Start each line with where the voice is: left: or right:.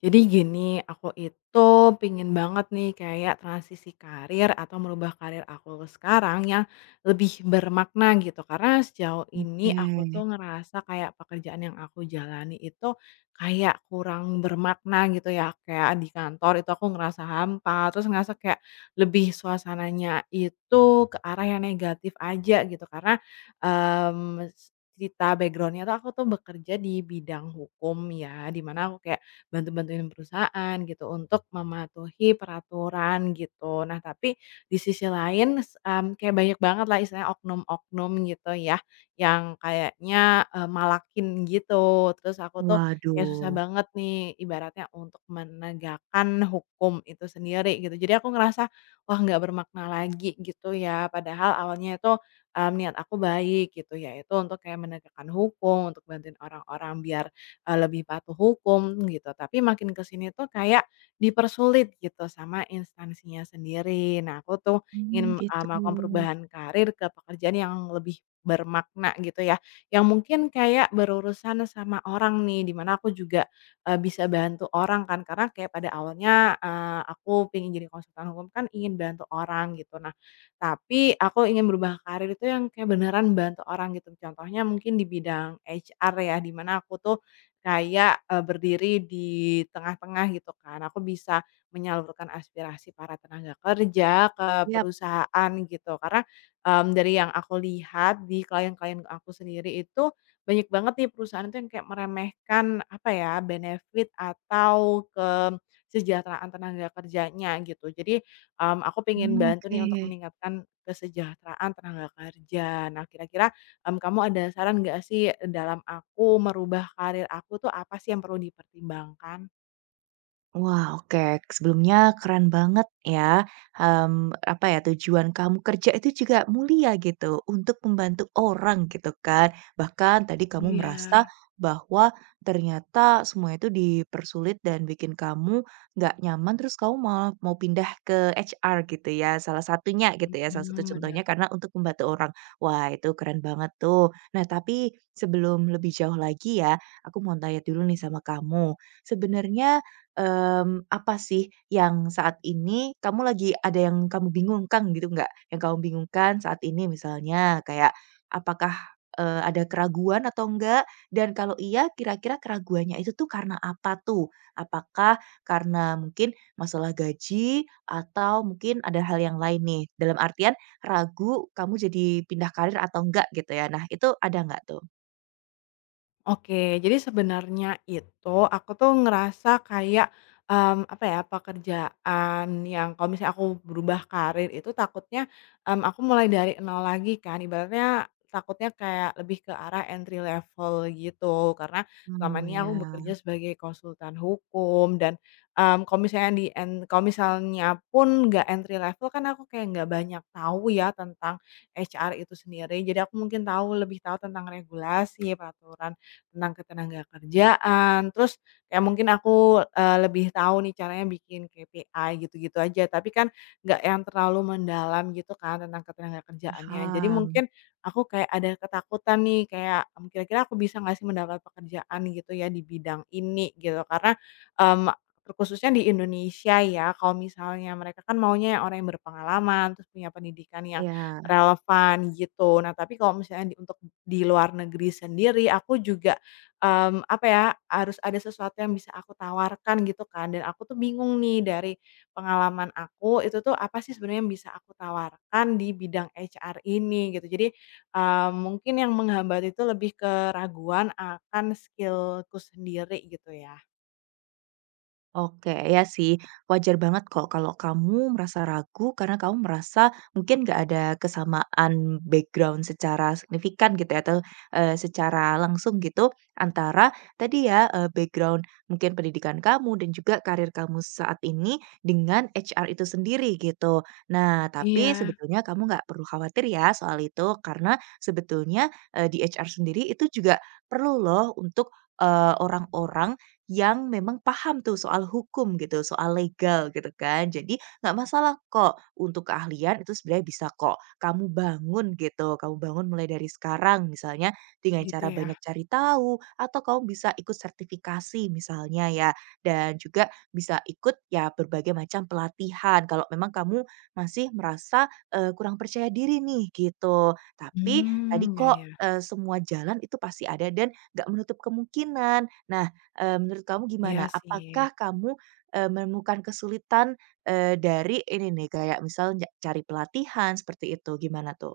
left: Jadi gini, aku itu pingin banget nih kayak transisi karir atau merubah karir aku sekarang yang lebih bermakna gitu. Karena sejauh ini aku tuh
right: Oke.
left: ngerasa kayak pekerjaan yang aku jalani itu kayak kurang bermakna gitu ya. Kayak di kantor itu aku ngerasa hampa, terus ngerasa kayak lebih suasananya itu ke arah yang negatif aja gitu. Karena em cerita backgroundnya tuh aku tuh bekerja di bidang hukum ya, dimana aku kayak bantu-bantuin perusahaan gitu untuk mematuhi peraturan gitu. Nah, tapi di sisi lain kayak banyak banget lah istilahnya oknum-oknum gitu ya, yang kayaknya, malakin gitu. Terus aku tuh kayak susah
right: Waduh.
left: banget nih ibaratnya untuk menegakkan hukum itu sendiri gitu. Jadi aku ngerasa, wah nggak bermakna lagi gitu ya. Padahal awalnya itu, niat aku baik gitu, yaitu untuk kayak menegakkan hukum, untuk bantuin orang-orang biar lebih patuh hukum gitu, tapi makin ke sini tuh kayak dipersulit gitu sama instansinya sendiri. Nah, aku tuh
right: Mmm,
left: ingin,
right: gitu.
left: melakukan perubahan karir ke pekerjaan yang lebih bermakna gitu ya, yang mungkin kayak berurusan sama orang nih, dimana aku juga, bisa bantu orang kan, karena kayak pada awalnya, aku pengen jadi konsultan hukum kan ingin bantu orang gitu. Nah, tapi aku ingin berubah karir itu yang kayak beneran bantu orang gitu, contohnya mungkin di bidang HR ya, dimana aku tuh kayak, berdiri di tengah-tengah gitu kan, aku bisa menyalurkan aspirasi para tenaga kerja ke
right: Yap.
left: perusahaan gitu. Karena, dari yang aku lihat di klien-klien aku sendiri itu, banyak banget nih perusahaan itu yang kayak meremehkan, apa ya, benefit atau kesejahteraan tenaga kerjanya gitu. Jadi, aku pengen
right: Mmm,
left: bantu
right: oke.
left: nih untuk meningkatkan kesejahteraan tenaga kerja. Nah kira-kira, kamu ada saran nggak sih dalam aku merubah karir aku tuh apa sih yang perlu dipertimbangkan?
right: Wah, oke. Sebelumnya keren banget ya, apa ya, tujuan kamu kerja itu juga mulia gitu, untuk membantu orang gitu kan. Bahkan tadi kamu
left: Iya,
right: merasa bahwa ternyata semua itu dipersulit dan bikin kamu nggak nyaman, terus kamu mau mau pindah ke HR gitu ya, salah satunya gitu ya, salah satu
left: mhm, benar.
right: contohnya karena untuk membantu orang. Wah, itu keren banget tuh. Nah, tapi sebelum lebih jauh lagi ya, aku mau tanya dulu nih sama kamu. Sebenarnya apa sih yang saat ini kamu lagi ada yang kamu bingungkan gitu nggak? Yang kamu bingungkan saat ini misalnya kayak apakah, ada keraguan atau enggak? Dan kalau iya kira-kira keraguannya itu tuh karena apa tuh? Apakah karena mungkin masalah gaji atau mungkin ada hal yang lain nih? Dalam artian ragu kamu jadi pindah karir atau enggak gitu ya. Nah itu ada nggak tuh?
left: Oke, jadi sebenarnya itu aku tuh ngerasa kayak, apa ya, pekerjaan yang kalau misalnya aku berubah karir itu takutnya, aku mulai dari nol lagi kan, ibaratnya takutnya kayak lebih ke arah entry level gitu. Karena selama
right: Oh
left: ini aku
right: ya,
left: bekerja sebagai konsultan hukum dan, kalau misalnya pun nggak entry level kan aku kayak nggak banyak tahu ya tentang HR itu sendiri. Jadi aku mungkin lebih tahu tentang regulasi, peraturan tentang ketenaga kerjaan, terus kayak mungkin aku, lebih tahu nih caranya bikin KPI gitu-gitu aja, tapi kan nggak yang terlalu mendalam gitu kan tentang ketenaga kerjaannya. Jadi
right: paham.
left: mungkin aku kayak ada ketakutan nih kayak, kira-kira aku bisa nggak sih mendapat pekerjaan gitu ya di bidang ini gitu, karena, mmm, terkhususnya di Indonesia ya, kalau misalnya mereka kan maunya yang orang yang berpengalaman, terus punya pendidikan yang
right: Ya.
left: relevan gitu. Nah, tapi kalau misalnya untuk di luar negeri sendiri, aku juga apa ya, harus ada sesuatu yang bisa aku tawarkan gitu kan, dan aku tuh bingung nih dari pengalaman aku, itu tuh apa sih sebenarnya yang bisa aku tawarkan di bidang H R ini gitu. Jadi, mungkin yang menghambat itu lebih ke raguan akan skillku sendiri gitu ya.
right: Oke, ya sih, wajar banget kok kalau kamu merasa ragu karena kamu merasa mungkin nggak ada kesamaan background secara signifikan gitu ya, atau secara langsung gitu antara tadi ya, background mungkin pendidikan kamu dan juga karir kamu saat ini dengan HR itu sendiri gitu. Nah, tapi
left: Iya,
right: sebetulnya kamu nggak perlu khawatir ya soal itu karena sebetulnya, di HR sendiri itu juga perlu loh untuk, orang-orang yang memang paham tuh soal hukum gitu, soal legal gitu kan. Jadi nggak masalah kok untuk keahlian itu sebenarnya bisa kok kamu bangun gitu, kamu bangun mulai dari sekarang misalnya dengan
left: gitu
right: cara
left: ya.
right: banyak cari tahu atau kamu bisa ikut sertifikasi misalnya ya dan juga bisa ikut ya berbagai macam pelatihan kalau memang kamu masih merasa eh, kurang percaya diri nih gitu. Tapi tadi
left: Hmm ya
right: kok
left: ya.
right: eh, semua jalan itu pasti ada dan nggak menutup kemungkinan. Nah, menurut kamu
left: Iya
right: gimana? Apakah
left: sih.
right: kamu, menemukan kesulitan, dari ini nih, kayak misal cari pelatihan, seperti itu, gimana tuh?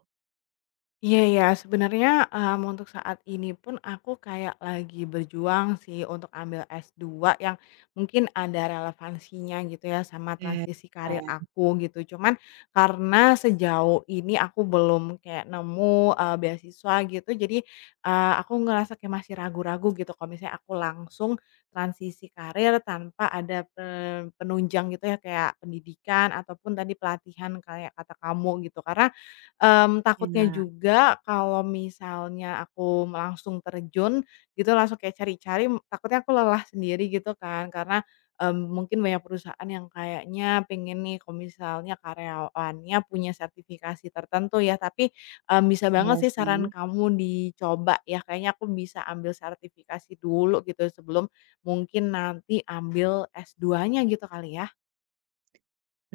left: Iya ya sebenarnya, untuk saat ini pun aku kayak lagi berjuang sih untuk ambil S2 yang mungkin ada relevansinya gitu ya sama
right: Oke,
left: transisi karir aku gitu. Cuman karena sejauh ini aku belum kayak nemu, beasiswa gitu, jadi, aku ngerasa kayak masih ragu-ragu gitu kalau misalnya aku langsung transisi karir tanpa ada, penunjang gitu ya kayak pendidikan ataupun tadi pelatihan kayak kata kamu gitu. Karena takutnya
right: iya,
left: juga kalau misalnya aku langsung terjun gitu, langsung kayak cari-cari, takutnya aku lelah sendiri gitu kan. Karena, mungkin banyak perusahaan yang kayaknya pengen nih kalau misalnya karyawannya punya sertifikasi tertentu ya, tapi, bisa banget
right: iya
left: sih
right: sih.
left: saran kamu dicoba ya. Kayaknya aku bisa ambil sertifikasi dulu gitu sebelum mungkin nanti ambil s duanya gitu kali ya?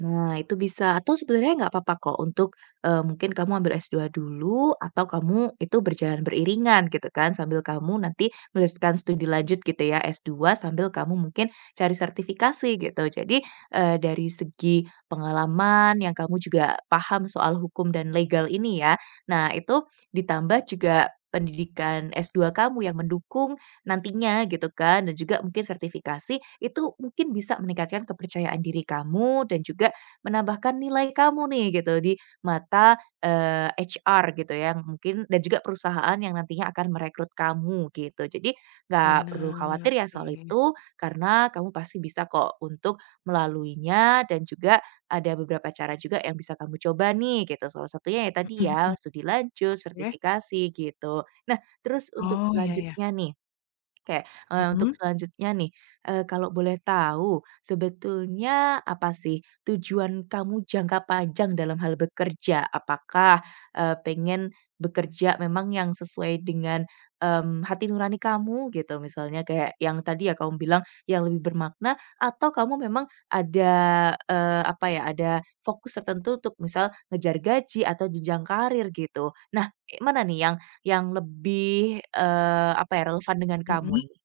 right: Nah, itu bisa atau sebenarnya nggak apa-apa kok untuk, mungkin kamu ambil S2 dulu atau kamu itu berjalan beriringan gitu kan, sambil kamu nanti melanjutkan studi lanjut gitu ya, S2 sambil kamu mungkin cari sertifikasi gitu. Jadi, dari segi pengalaman yang kamu juga paham soal hukum dan legal ini ya, nah itu ditambah juga pendidikan S2 kamu yang mendukung nantinya gitu kan, dan juga mungkin sertifikasi itu mungkin bisa meningkatkan kepercayaan diri kamu dan juga menambahkan nilai kamu nih gitu di mata, HR gitu ya mungkin dan juga perusahaan yang nantinya akan merekrut kamu gitu. Jadi nggak perlu
left: Benar
right: khawatir ya soal
left: sih.
right: itu, karena kamu pasti bisa kok untuk melaluinya dan juga ada beberapa cara juga yang bisa kamu coba nih gitu, salah satunya ya tadi
left: Mhm
right: ya,
left: mhm.
right: studi lanjut,
left: Oke.
right: sertifikasi gitu. Nah terus untuk
left: Oh, ya ya.
right: selanjutnya nih Oke, untuk
left: Mhm?
right: selanjutnya nih, kalau boleh tahu, sebetulnya apa sih tujuan kamu jangka panjang dalam hal bekerja? Apakah, pengen bekerja memang yang sesuai dengan, hati nurani kamu gitu misalnya kayak yang tadi ya kamu bilang yang lebih bermakna atau kamu memang ada, apa ya, ada fokus tertentu untuk misal ngejar gaji atau jenjang karir gitu. Nah, mana nih yang lebih, apa ya, relevan dengan kamu
left: Mhm,
right: nih?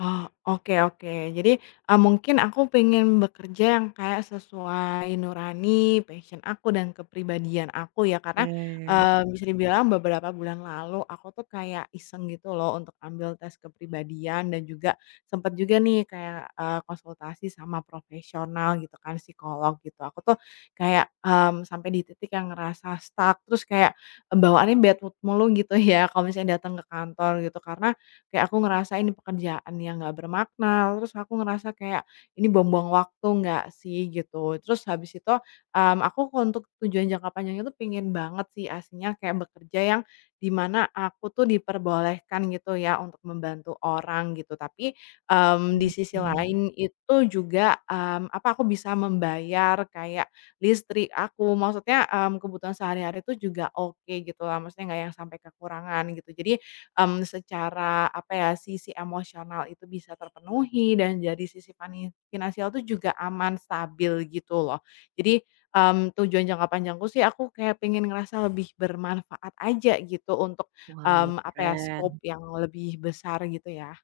left: oh, oke oke. Jadi, mungkin aku pengen bekerja yang kayak sesuai nurani, passion aku, dan kepribadian aku ya. Karena,
right: Oke.
left: bisa dibilang beberapa bulan lalu aku tuh kayak iseng gitu loh untuk ambil tes kepribadian dan juga sempet juga nih kayak, konsultasi sama profesional gitu kan, psikolog gitu. Aku tuh kayak, sampai di titik yang ngerasa stuck, terus kayak, bawaannya bad mood mulu gitu ya kalau misalnya datang ke kantor gitu. Karena kayak aku ngerasa ini pekerjaan yang nggak bermakna, terus aku ngerasa kayak, "Ini buang-buang waktu nggak sih?" gitu. Terus habis itu, aku untuk tujuan jangka panjangnya tuh pengen banget sih aslinya kayak bekerja yang dimana aku tuh diperbolehkan gitu ya untuk membantu orang gitu. Tapi, di
right: Mmm,
left: sisi
right: iya.
left: lain itu juga, apa, aku bisa membayar kayak listrik aku, maksudnya, kebutuhan sehari-hari itu juga oke gitu lah, maksudnya nggak yang sampai kekurangan gitu. Jadi secara apa ya, sisi emosional itu bisa terpenuhi dan dari sisi fani finansial itu juga aman, stabil gitu loh. Jadi, tujuan jangka panjangku sih aku kayak pengen ngerasa lebih bermanfaat aja gitu untuk,
right: Wah,
left: apa ya, scope
right: keren.
left: yang lebih besar gitu ya.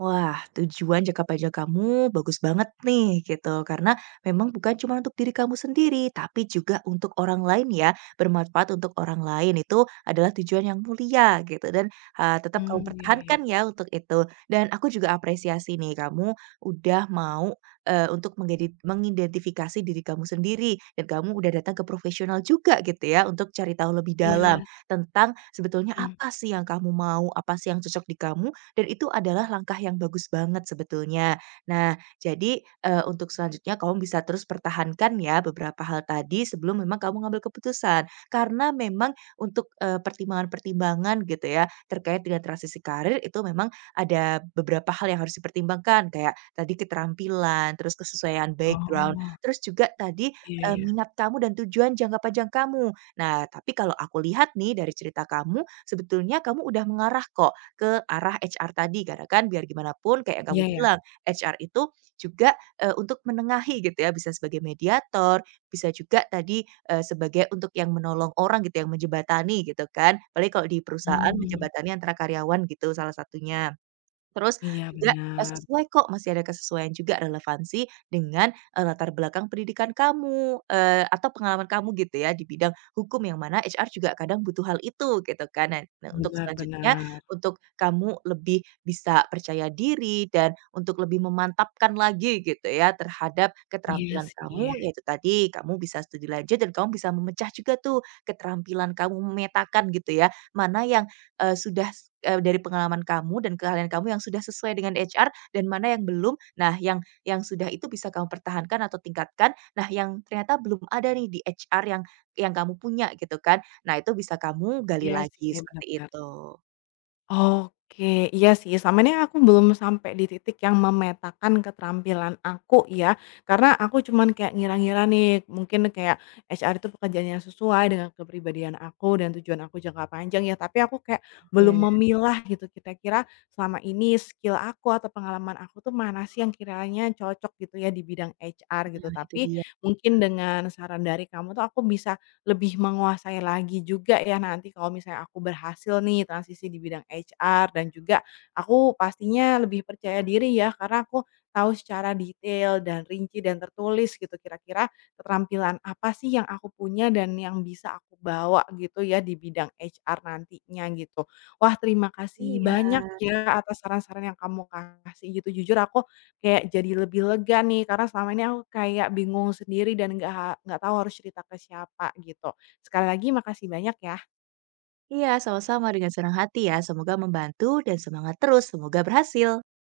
right: Wah, tujuan jangka panjang kamu bagus banget nih gitu, karena memang bukan cuma untuk diri kamu sendiri, tapi juga untuk orang lain ya, bermanfaat untuk orang lain itu adalah tujuan yang mulia gitu dan, tetap kamu
left: Hmm iya ya.
right: pertahankan ya untuk itu. Dan aku juga apresiasi nih kamu udah mau, untuk mengidentifikasi diri kamu sendiri dan kamu udah datang ke profesional juga gitu ya untuk cari tahu lebih
left: Iya,
right: dalam tentang sebetulnya
left: mhm.
right: apa sih yang kamu mau, apa sih yang cocok di kamu dan itu adalah langkah yang bagus banget sebetulnya. Nah, jadi, untuk selanjutnya kamu bisa terus pertahankan ya beberapa hal tadi sebelum memang kamu ngambil keputusan. Karena memang untuk, pertimbangan-pertimbangan gitu ya, terkait dengan transisi karir itu memang ada beberapa hal yang harus dipertimbangkan, kayak tadi keterampilan, terus kesesuaian background,
left: Oh,
right: terus juga tadi,
left: iya ya.
right: minat kamu dan tujuan jangka panjang kamu. Nah, tapi kalau aku lihat nih dari cerita kamu, sebetulnya kamu udah mengarah kok ke arah HR tadi, karena kan biar gimana pun kayak yang Mhm. kamu
left: Iya ya.
right: bilang, HR itu juga, untuk menengahi gitu ya, bisa sebagai mediator, bisa juga tadi, sebagai untuk yang menolong orang gitu, yang menjebatani gitu kan. Paling kalau di perusahaan
left: Hmm
right: menjebatani antara karyawan gitu salah satunya. Terus
left: iya
right: juga,
left: benar,
right: sesuai kok, masih ada kesesuaian juga relevansi dengan, latar belakang pendidikan kamu, atau pengalaman kamu gitu ya di bidang hukum yang mana HR juga kadang butuh hal itu gitu kan. Nah nah untuk
left: benar
right: selanjutnya,
left: benar.
right: untuk kamu lebih bisa percaya diri dan untuk lebih memantapkan lagi gitu ya terhadap
left: Iya
right: keterampilan kamu,
left: sih,
right: yaitu tadi kamu bisa studi lanjut dan kamu bisa memecah juga tuh keterampilan kamu, memetakan gitu ya, mana yang sudah s dari pengalaman kamu dan keahlian kamu yang sudah sesuai dengan HR dan mana yang belum. Nah, yang sudah itu bisa kamu pertahankan atau tingkatkan. Nah, yang ternyata belum ada nih di HR yang kamu punya gitu kan. Nah, itu bisa kamu gali
left: iya
right: lagi
left: sih, benar
right: seperti
left: benar.
right: itu.
left: Oke, iya sih, selama ini aku belum sampai di titik yang memetakan keterampilan aku ya, karena aku cuman kayak ngira-ngira nih, mungkin kayak HR itu pekerjaannya sesuai dengan kepribadian aku dan tujuan aku jangka panjang ya, tapi aku kayak belum
right: Oke.
left: memilah gitu, kira-kira selama ini skill aku atau pengalaman aku tuh mana sih yang kiranya cocok gitu ya di bidang HR gitu.
right: Nah, itu
left: Tapi
right: dia.
left: mungkin dengan saran dari kamu tuh aku bisa lebih menguasai lagi juga ya nanti kalau misalnya aku berhasil nih transisi di bidang HR dan juga aku pastinya lebih percaya diri ya karena aku tahu secara detail dan rinci dan tertulis gitu kira-kira keterampilan apa sih yang aku punya dan yang bisa aku bawa gitu ya di bidang HR nantinya gitu. Wah, terima kasih
right: Iya.
left: banyak ya atas saran-saran yang kamu kasih gitu. Jujur aku kayak jadi lebih lega nih karena selama ini aku kayak bingung sendiri dan nggak tahu harus cerita ke siapa gitu. Sekali lagi makasih banyak ya.
right: Iya, sama-sama dengan senang hati ya. Semoga membantu dan semangat terus, semoga berhasil.